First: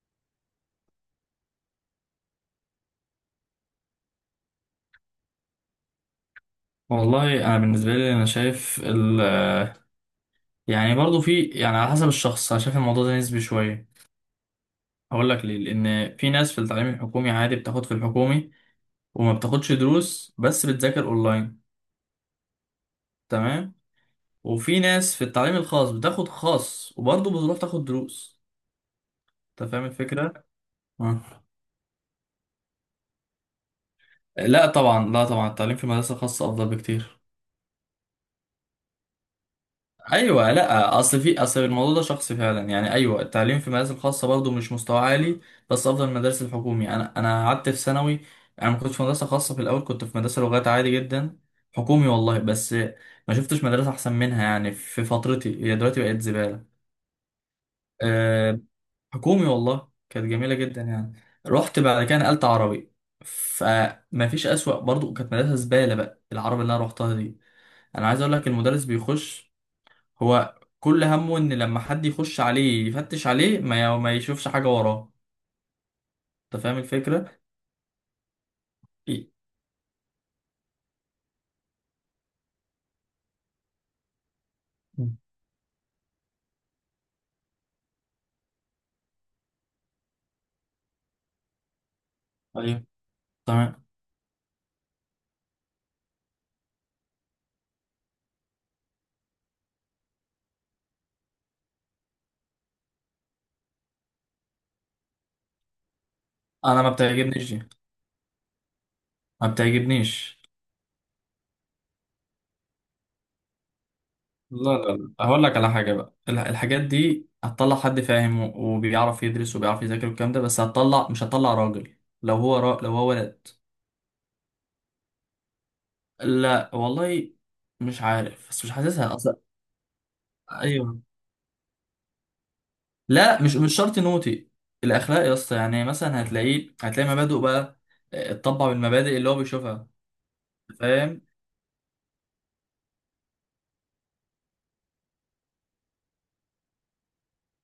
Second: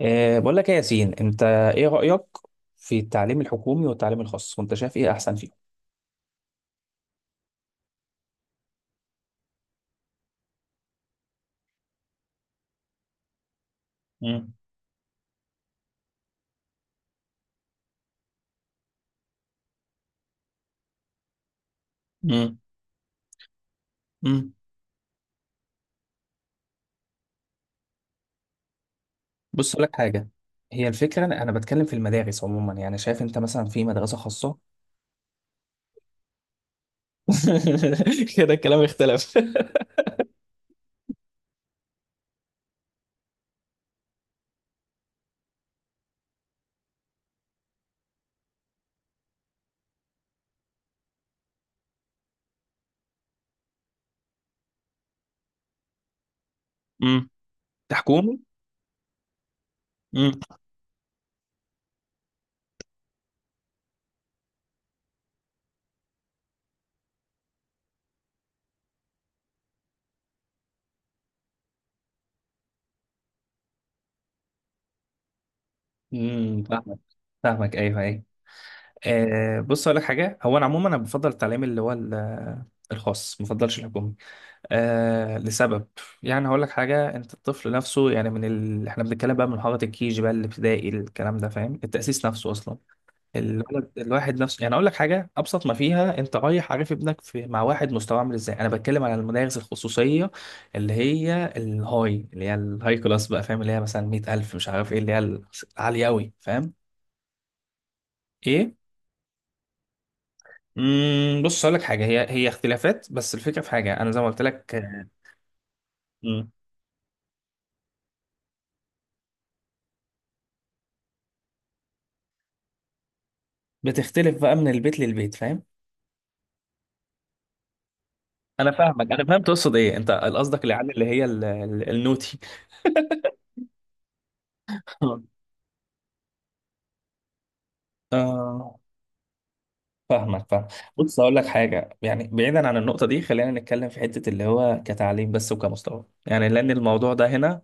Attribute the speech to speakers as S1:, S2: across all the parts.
S1: بقول لك ايه يا ياسين، انت ايه رأيك في التعليم الحكومي والتعليم الخاص؟ وانت شايف ايه احسن فيهم؟
S2: والله انا بالنسبه لي انا شايف يعني برضو في يعني على حسب الشخص، انا شايف الموضوع ده نسبي شويه.
S1: مم.
S2: هقول لك ليه. لان في ناس في التعليم الحكومي عادي بتاخد في الحكومي وما بتاخدش دروس بس بتذاكر اونلاين،
S1: مم.
S2: تمام؟
S1: مم.
S2: وفي ناس في التعليم الخاص بتاخد خاص وبرضه بتروح تاخد دروس. انت
S1: بص اقول
S2: فاهم
S1: لك حاجة.
S2: الفكره؟
S1: هي
S2: آه.
S1: الفكرة، انا بتكلم في المدارس عموما، يعني شايف انت مثلا في مدرسة خاصة؟
S2: لا طبعا، لا طبعا، التعليم في مدرسه خاصه افضل بكتير.
S1: كده الكلام اختلف.
S2: ايوه لا، اصل في اصل الموضوع ده شخصي فعلا. يعني ايوه التعليم في المدارس الخاصه برضه مش مستوى عالي بس افضل من المدارس الحكومي. انا قعدت في ثانوي. انا ما كنتش في مدرسه خاصه، في الاول كنت في مدرسه لغات عادي جدا، حكومي والله. بس ما شفتش مدرسه احسن منها يعني في فترتي. هي دلوقتي بقت زباله.
S1: مم. حكومي.
S2: أه، حكومي والله، كانت
S1: مم.
S2: جميله جدا يعني. رحت بعد كده نقلت عربي، فما فيش اسوأ. برضه كانت مدرسه زباله بقى العربي اللي انا رحتها دي. انا عايز اقول لك، المدرس بيخش، هو كل همه ان لما حد يخش عليه يفتش عليه ما يشوفش حاجه وراه.
S1: امم،
S2: انت فاهم
S1: فاهمك.
S2: الفكره؟
S1: فاهمك، ايوه ايوه.
S2: إيه؟
S1: أه بص اقول لك حاجة. هو انا عموما انا بفضل التعليم اللي هو الخاص، ما بفضلش الحكومي. آه لسبب. يعني هقول لك حاجه، انت الطفل نفسه يعني من احنا بنتكلم بقى من حضره الكيجي بقى الابتدائي، الكلام ده، فاهم؟ التاسيس نفسه اصلا
S2: ايوه، تمام.
S1: الولد الواحد نفسه. يعني اقول لك حاجه ابسط ما فيها، انت رايح عارف ابنك مع واحد مستواه عامل ازاي. انا بتكلم على المدارس الخصوصيه اللي هي الهاي، اللي هي الهاي كلاس بقى، فاهم؟ اللي هي مثلا 100000، مش عارف ايه، اللي هي العاليه قوي، فاهم؟
S2: انا ما بتعجبنيش دي،
S1: ايه؟
S2: ما بتعجبنيش.
S1: امم، بص اقول لك حاجه، هي اختلافات، بس الفكره في حاجه انا زي ما قلت
S2: لا
S1: لك
S2: لا
S1: آه.
S2: لا، هقول لك على حاجه بقى. الح-
S1: مم.
S2: الحاجات دي هتطلع حد فاهم وبيعرف يدرس وبيعرف يذاكر والكلام ده، بس هتطلع مش هتطلع راجل لو هو ولد.
S1: بتختلف بقى من البيت للبيت، فاهم؟
S2: لا والله مش عارف بس
S1: انا
S2: مش
S1: فاهمك،
S2: حاسسها
S1: انا
S2: اصلا.
S1: فهمت تقصد ايه. انت قصدك العيال
S2: ايوه.
S1: اللي هي النوتي.
S2: لا مش شرط نوتي. الاخلاق يا اسطى. يعني مثلا هتلاقيه، هتلاقي مبادئه بقى، اتطبع
S1: آه.
S2: بالمبادئ اللي هو بيشوفها.
S1: فاهمك، فاهم. بص
S2: فاهم.
S1: اقول لك حاجه، يعني بعيدا عن النقطه دي، خلينا نتكلم في حته اللي هو كتعليم بس وكمستوى، يعني لان الموضوع ده هنا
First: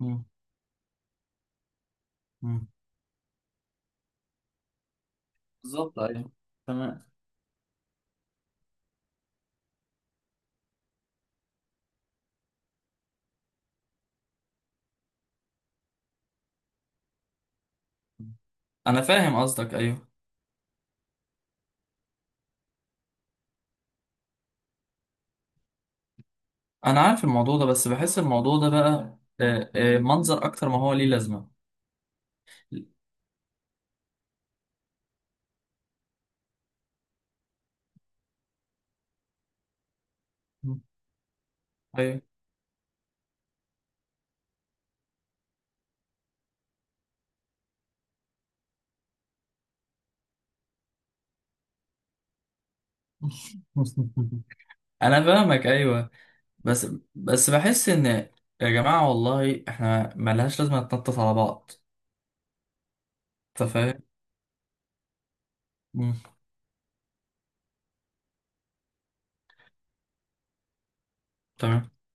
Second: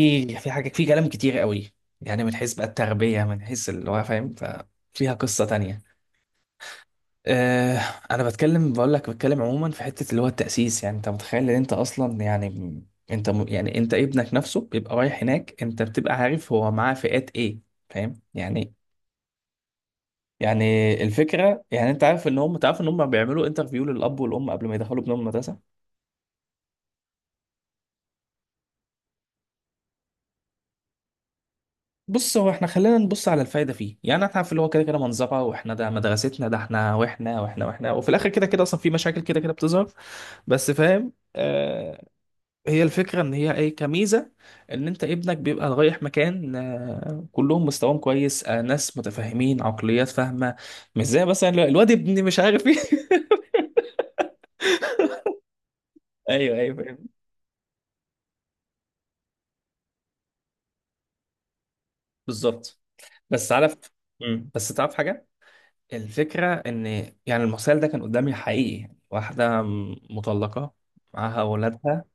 S2: مم.
S1: في حاجه، في كلام كتير قوي، يعني من حيث بقى
S2: مم.
S1: التربيه، من حيث اللي هو فاهم، ففيها قصه تانية.
S2: بالظبط ايوه. تمام.
S1: آه. انا بتكلم بقول لك بتكلم عموما في حته اللي هو التاسيس، يعني انت متخيل ان انت اصلا يعني يعني انت ابنك نفسه بيبقى رايح هناك، انت بتبقى عارف هو معاه فئات ايه، فاهم
S2: مم.
S1: يعني؟
S2: انا فاهم قصدك ايوه.
S1: يعني الفكره، يعني انت عارف ان هم تعرف ان هم بيعملوا انترفيو للاب والام قبل ما يدخلوا ابنهم المدرسه.
S2: انا عارف الموضوع ده بس بحس الموضوع ده بقى منظر اكتر ما هو ليه لازمه.
S1: بص هو احنا خلينا نبص على الفايده فيه، يعني احنا عارف اللي هو كده كده منظره، واحنا ده مدرستنا ده احنا واحنا واحنا واحنا، وفي الاخر كده كده اصلا في مشاكل كده كده بتظهر، بس
S2: مم.
S1: فاهم آه.
S2: ايوه.
S1: هي الفكرة إن هي إيه؟ كميزة إن أنت ابنك بيبقى رايح مكان آه، كلهم مستواهم كويس، آه، ناس متفاهمين، عقليات فاهمة، مش زي مثلا الواد ابني مش عارف إيه.
S2: انا فاهمك ايوه.
S1: أيوه أيوه
S2: بس
S1: فاهم.
S2: بس بحس ان يا جماعه والله احنا ملهاش لازمه نتنطط على بعض.
S1: بالظبط. بس
S2: انت
S1: عارف.
S2: فاهم.
S1: مم. بس تعرف حاجة،
S2: مم.
S1: الفكرة إن يعني المثال ده كان قدامي حقيقي، واحدة مطلقة معاها
S2: تمام.
S1: أولادها.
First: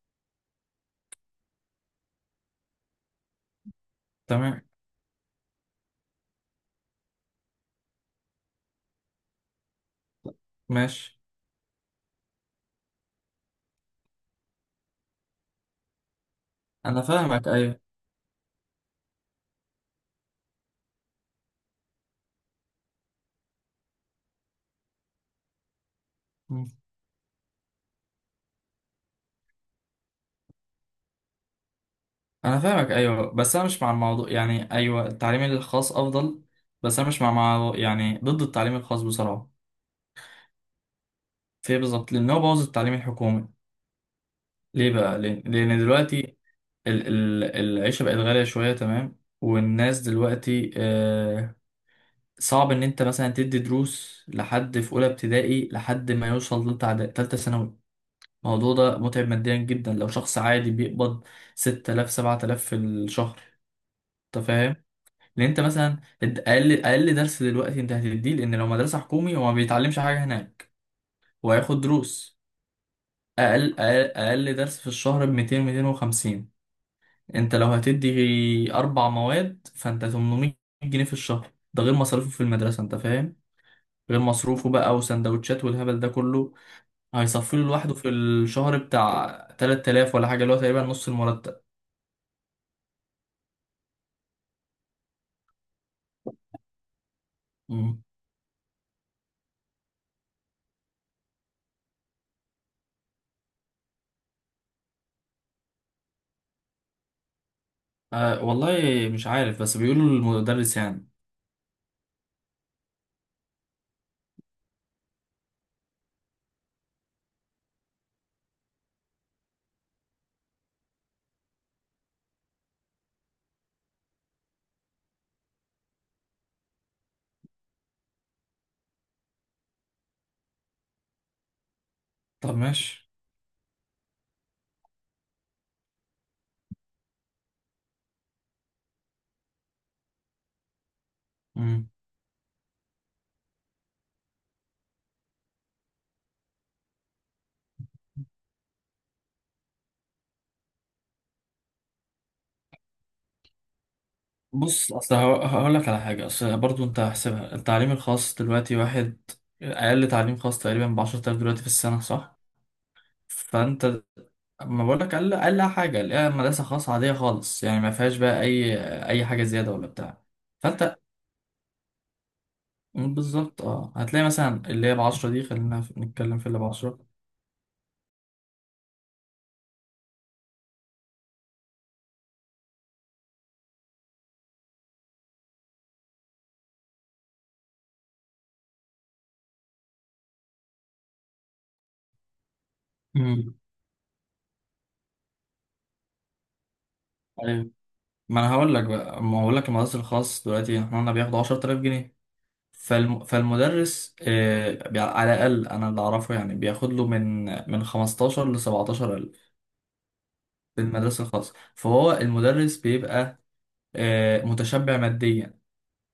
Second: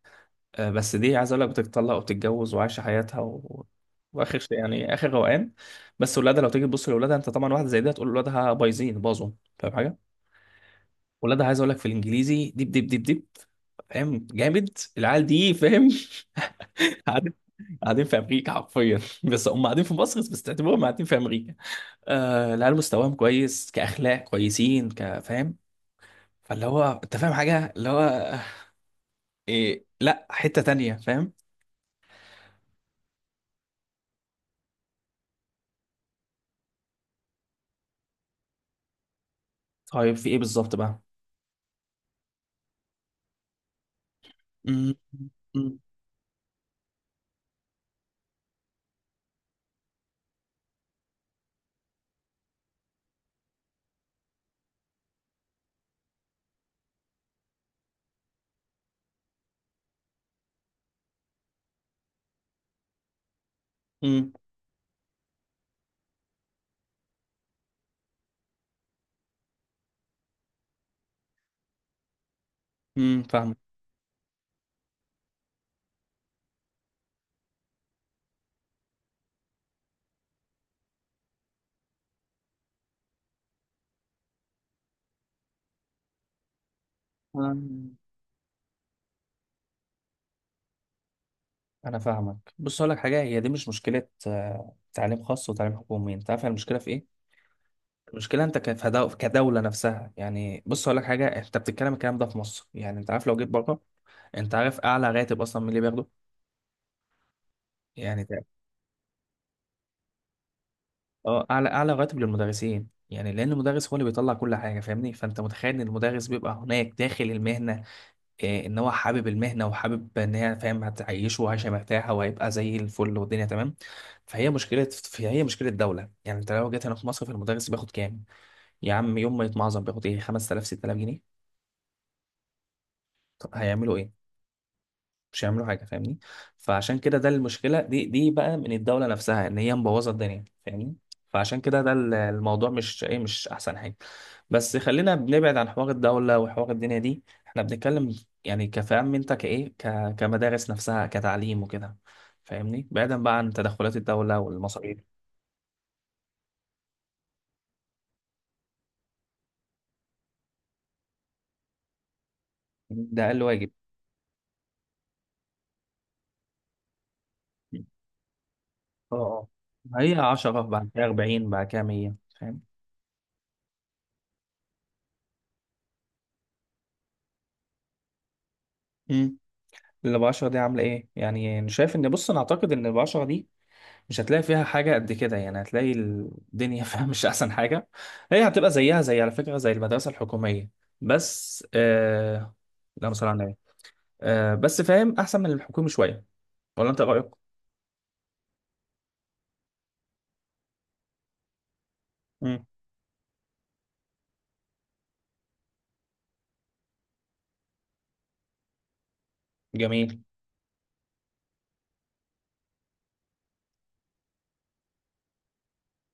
S1: آه، بس دي عايز اقول لك بتتطلق وبتتجوز وعايشه حياتها و... واخر شيء،
S2: تمام.
S1: يعني اخر روقان. بس ولادها لو تيجي تبص لاولادها، انت طبعا واحده زي دي هتقول ولادها بايظين، باظوا، فاهم حاجه؟
S2: ماشي.
S1: ولادها عايز اقول لك في الانجليزي ديب ديب ديب ديب، فاهم؟ جامد العيال دي، فاهم؟
S2: انا
S1: قاعدين،
S2: فاهمك ايوه.
S1: قاعدين في امريكا حرفيا. بس هم قاعدين في مصر، بس تعتبرهم قاعدين في امريكا. آه العيال مستواهم كويس، كاخلاق كويسين، كفاهم، فاللي
S2: مم.
S1: هو انت فاهم حاجه اللي هو آه، إيه، لا حته تانية، فاهم؟
S2: انا فاهمك ايوه بس انا مش مع الموضوع. يعني ايوه التعليم الخاص افضل بس انا مش مع يعني ضد التعليم الخاص بصراحه.
S1: طيب في ايه بالظبط بقى؟
S2: في إيه بالظبط؟ لان هو بوظ التعليم الحكومي.
S1: مم.
S2: ليه بقى؟ لان
S1: مم.
S2: لأن دلوقتي ال ال العيشه بقت غاليه شويه، تمام؟ والناس دلوقتي صعب ان انت مثلا تدي دروس لحد في اولى ابتدائي لحد ما يوصل لتالتة ثانوي. الموضوع ده متعب ماديا جدا لو شخص عادي بيقبض 6000 7000 في الشهر.
S1: مم.
S2: انت فاهم؟ لان انت مثلا، انت اقل درس دلوقتي انت هتديه. لان لو مدرسه حكومي هو ما بيتعلمش حاجه هناك وهياخد دروس.
S1: مم. فاهمك.
S2: أقل درس في الشهر ب 200 250. انت لو هتدي اربع مواد فانت 800 جنيه في الشهر. ده غير مصاريفه في المدرسه، انت فاهم؟ غير مصروفه بقى وسندوتشات والهبل ده كله. هيصفي
S1: انا
S2: له لوحده في الشهر بتاع 3000 ولا حاجه، اللي هو تقريبا نص المرتب.
S1: أنا فاهمك. بص اقول لك حاجه، هي دي مش مشكله، آه، تعليم خاص وتعليم حكومي، انت عارف المشكله في ايه؟
S2: مم.
S1: المشكله انت كدوله نفسها. يعني بص اقول لك حاجه، انت بتتكلم الكلام ده في مصر، يعني انت عارف لو جيت بره، انت عارف اعلى راتب اصلا من اللي بياخده، يعني
S2: أه
S1: ده
S2: والله مش عارف بس بيقولوا المدرس يعني.
S1: اه اعلى، اعلى راتب للمدرسين، يعني لان المدرس هو اللي بيطلع كل حاجه، فاهمني؟ فانت متخيل ان المدرس بيبقى هناك داخل المهنه، إيه ان هو حابب المهنه وحابب ان هي فاهم هتعيشه وعايشه مرتاحه، وهيبقى زي الفل والدنيا تمام. فهي مشكله، فهي مشكله الدوله، يعني انت لو جيت هنا في مصر، في المدرس بياخد كام؟ يا عم يوم ما يتمعظم بياخد ايه، 5000 6000 جنيه.
S2: طب ماشي.
S1: طب هيعملوا ايه؟ مش هيعملوا حاجه، فاهمني؟ فعشان كده ده المشكله، دي بقى من الدوله نفسها، ان هي مبوظه الدنيا، فاهمني؟ فعشان كده
S2: مم.
S1: ده الموضوع مش ايه، مش احسن حاجه. بس خلينا بنبعد عن حوار الدوله وحوار الدنيا دي، احنا بنتكلم يعني كفهم، انت كايه، كمدارس نفسها كتعليم وكده، فاهمني؟ بعيدا بقى عن تدخلات الدوله
S2: بص اصل
S1: والمصاريف.
S2: هقول لك على حاجه. اصل برضو انت هحسبها، التعليم الخاص دلوقتي واحد اقل تعليم خاص تقريبا ب 10,000 دلوقتي في السنه، صح؟
S1: ده اقل واجب.
S2: فانت، ما بقول لك اقل اقل حاجه الاقيها مدرسه خاصه عاديه خالص يعني ما فيهاش بقى اي
S1: اه
S2: اي حاجه
S1: اه،
S2: زياده ولا
S1: هي
S2: بتاع.
S1: 10 بعد
S2: فانت
S1: كده 40 بعد كده 100، فاهم؟
S2: بالظبط. اه هتلاقي مثلا اللي هي ب 10 دي. خلينا نتكلم في اللي ب 10.
S1: امم. اللي ب 10 دي عامله ايه يعني؟ انا شايف ان بص، انا اعتقد ان ب 10 دي مش هتلاقي فيها حاجة قد كده، يعني هتلاقي الدنيا فيها مش أحسن حاجة، هي هتبقى زيها زي، على فكرة، زي المدرسة الحكومية. بس آه... لا صلى على
S2: امم
S1: النبي. آه... بس فاهم أحسن من الحكومي شوية، ولا أنت رأيك؟
S2: ايوه. ما انا هقول لك بقى، ما هقول لك المدرسه الخاص دلوقتي احنا قلنا بياخدوا 10,000 جنيه.
S1: مم.
S2: فالمدرس على الأقل أنا اللي أعرفه يعني بياخد له من من 15 ل 17 ألف
S1: جميل.
S2: في المدرسة الخاصة. فهو المدرس بيبقى آه، متشبع ماديا.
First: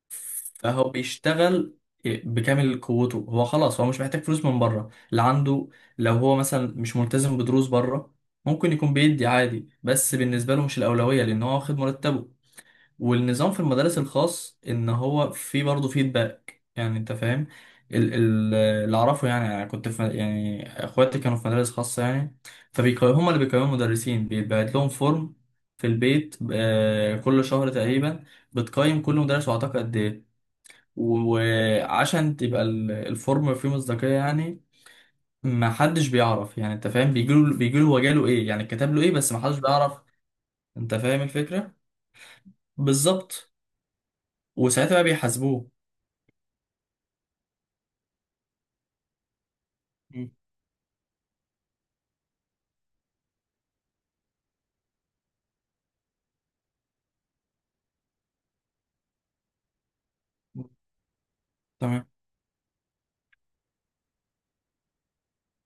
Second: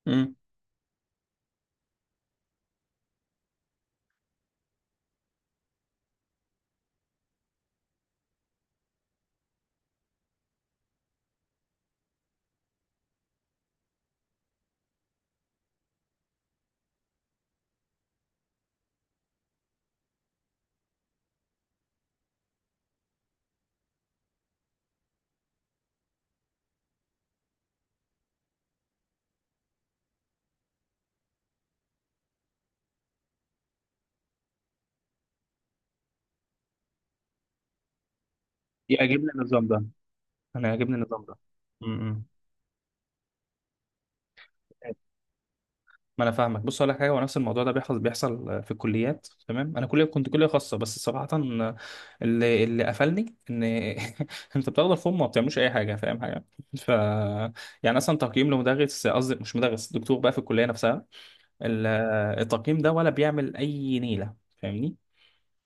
S1: مم.
S2: فهو بيشتغل آه، بكامل قوته. هو خلاص هو مش محتاج فلوس من بره. اللي عنده، لو هو مثلا مش ملتزم بدروس بره، ممكن يكون بيدي عادي بس بالنسبة له مش الأولوية لأن هو واخد مرتبه. والنظام في المدارس الخاص ان هو في برضه فيدباك، يعني انت فاهم. اللي اعرفه يعني، انا كنت في يعني اخواتي كانوا في مدارس خاصه يعني. فبيقيموا، هم اللي بيقيموا المدرسين. بيتبعت لهم فورم في البيت آه، كل شهر تقريبا. بتقيم كل مدرس وعطاك قد ايه. وعشان تبقى ال- الفورم فيه مصداقيه يعني، ما حدش بيعرف، يعني انت فاهم. بيجيله هو جاله ايه، يعني كتب له ايه،
S1: يعجبني
S2: بس ما حدش
S1: النظام ده،
S2: بيعرف.
S1: أنا
S2: انت
S1: يعجبني
S2: فاهم
S1: النظام ده.
S2: الفكره؟
S1: مم.
S2: بالظبط. وساعتها بقى بيحاسبوه.
S1: ما انا فاهمك. بص اقول لك حاجه، هو نفس الموضوع ده بيحصل، بيحصل في الكليات، تمام؟ انا كليه كنت كليه خاصه، بس صراحه اللي قفلني ان انت بتاخد الفورم وما بتعملوش اي حاجه، فاهم حاجه؟ ف يعني اصلا تقييم لمدرس، قصدي مش مدرس، دكتور بقى في الكليه نفسها، ال-
S2: تمام.
S1: التقييم ده ولا بيعمل اي نيله، فاهمني؟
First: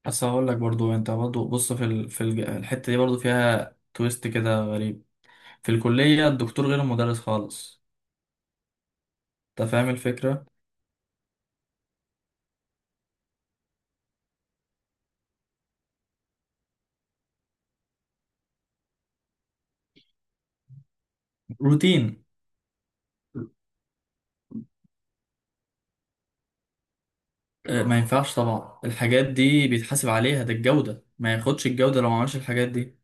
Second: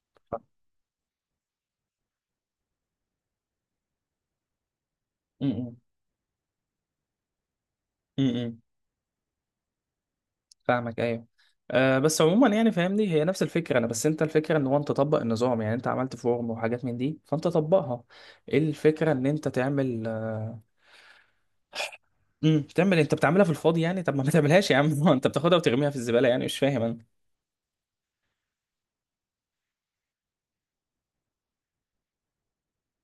S2: بس هقول لك برضو انت برضو، بص في الحته دي برضو فيها تويست كده غريب.
S1: م-
S2: في
S1: م-
S2: الكليه الدكتور غير المدرس خالص.
S1: م.
S2: انت فاهم الفكره؟
S1: فاهمك ايوه. أه بس عموما يعني فاهمني، هي نفس الفكره، انا بس انت الفكره ان هو انت تطبق النظام، يعني انت عملت فورم وحاجات من دي، فانت طبقها. إيه الفكره ان انت تعمل أه،
S2: روتين.
S1: مم، تعمل إيه؟ انت بتعملها في الفاضي يعني، طب ما تعملهاش يا عم. هو انت بتاخدها وترميها في الزباله، يعني مش فاهم انا.
S2: آه، ما ينفعش طبعا. الحاجات دي بيتحاسب عليها، ده الجوده، ما ياخدش الجوده لو ما عملش الحاجات دي.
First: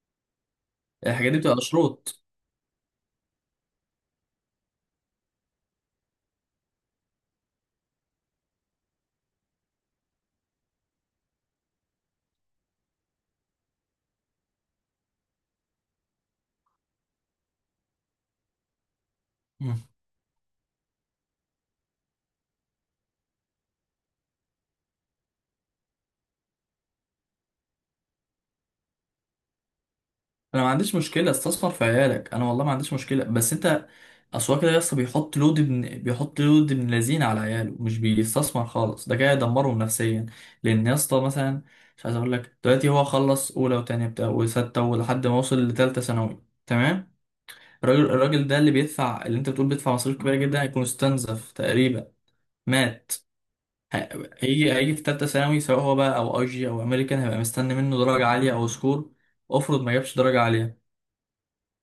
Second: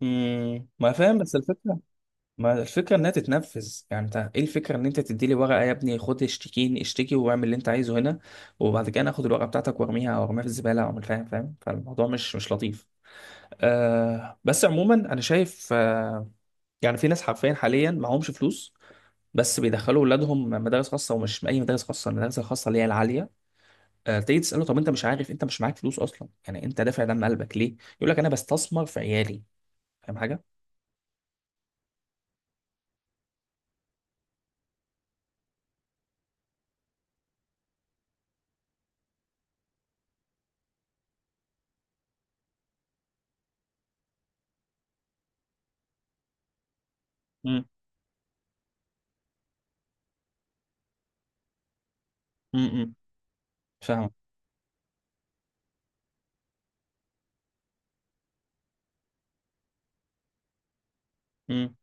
S1: مم، ما فاهم.
S2: الحاجات
S1: بس
S2: دي بتبقى
S1: الفكره،
S2: شروط.
S1: ما الفكره انها تتنفذ، يعني انت ايه الفكره، ان انت تدي لي ورقه يا ابني خد، اشتكيني، اشتكي واعمل اللي انت عايزه هنا، وبعد كده انا اخد الورقه بتاعتك وارميها او ارميها في الزباله، او مش فاهم فاهم، فالموضوع مش مش لطيف. آه بس عموما انا شايف آه، يعني في ناس حرفيا حاليا معهمش فلوس، بس بيدخلوا اولادهم مدارس خاصه، ومش اي مدارس خاصه، المدارس الخاصه اللي هي العاليه. آه تيجي تساله طب انت مش عارف، انت مش معاك فلوس اصلا، يعني انت دافع دم قلبك ليه، يقول لك انا بستثمر في عيالي، فاهم حاجه؟
S2: انا ما عنديش مشكله استثمر في عيالك. انا والله ما عنديش مشكله، بس انت. اصل هو كده يا اسطى، بيحط لود ابن لذين على عياله، مش بيستثمر خالص. ده كده يدمرهم نفسيا. لان يا اسطى مثلا، مش عايز اقول لك، دلوقتي هو خلص اولى وتانية بتاع وستة ولحد ما وصل لتالتة ثانوي، تمام؟
S1: امم.
S2: الراجل ده، اللي بيدفع، اللي انت بتقول بيدفع مصاريف كبيره جدا، هيكون استنزف تقريبا،
S1: امم
S2: مات.
S1: فاهم.
S2: ه- هيجي في تالتة ثانوي سواء هو بقى او اي جي او امريكان. هيبقى مستني منه درجه عاليه او سكور. افرض ما جابش درجه عاليه؟
S1: امم.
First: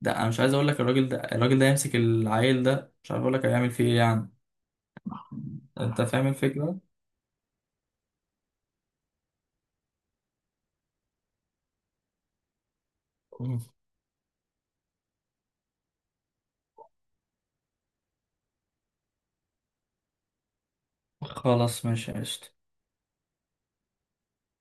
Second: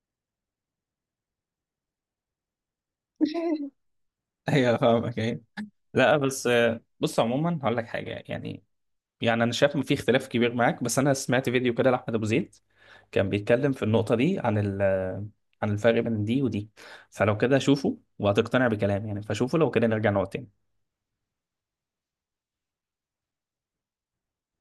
S2: ده انا مش عايز اقول لك الراجل ده يمسك العيل ده مش عارف اقول لك هيعمل فيه ايه يعني.
S1: ايوه فاهمك ايوه.
S2: انت
S1: لا
S2: فاهم
S1: بس
S2: الفكره؟
S1: آه، بص عموما هقول لك حاجه يعني، يعني انا شايف ان في اختلاف كبير معاك، بس انا سمعت فيديو كده لاحمد ابو زيد كان
S2: مم.
S1: بيتكلم في النقطه دي عن ال عن الفرق بين دي ودي، فلو كده شوفه وهتقتنع بكلامي يعني، فشوفه لو كده نرجع نقعد تاني.
S2: خلاص ماشي قشطة.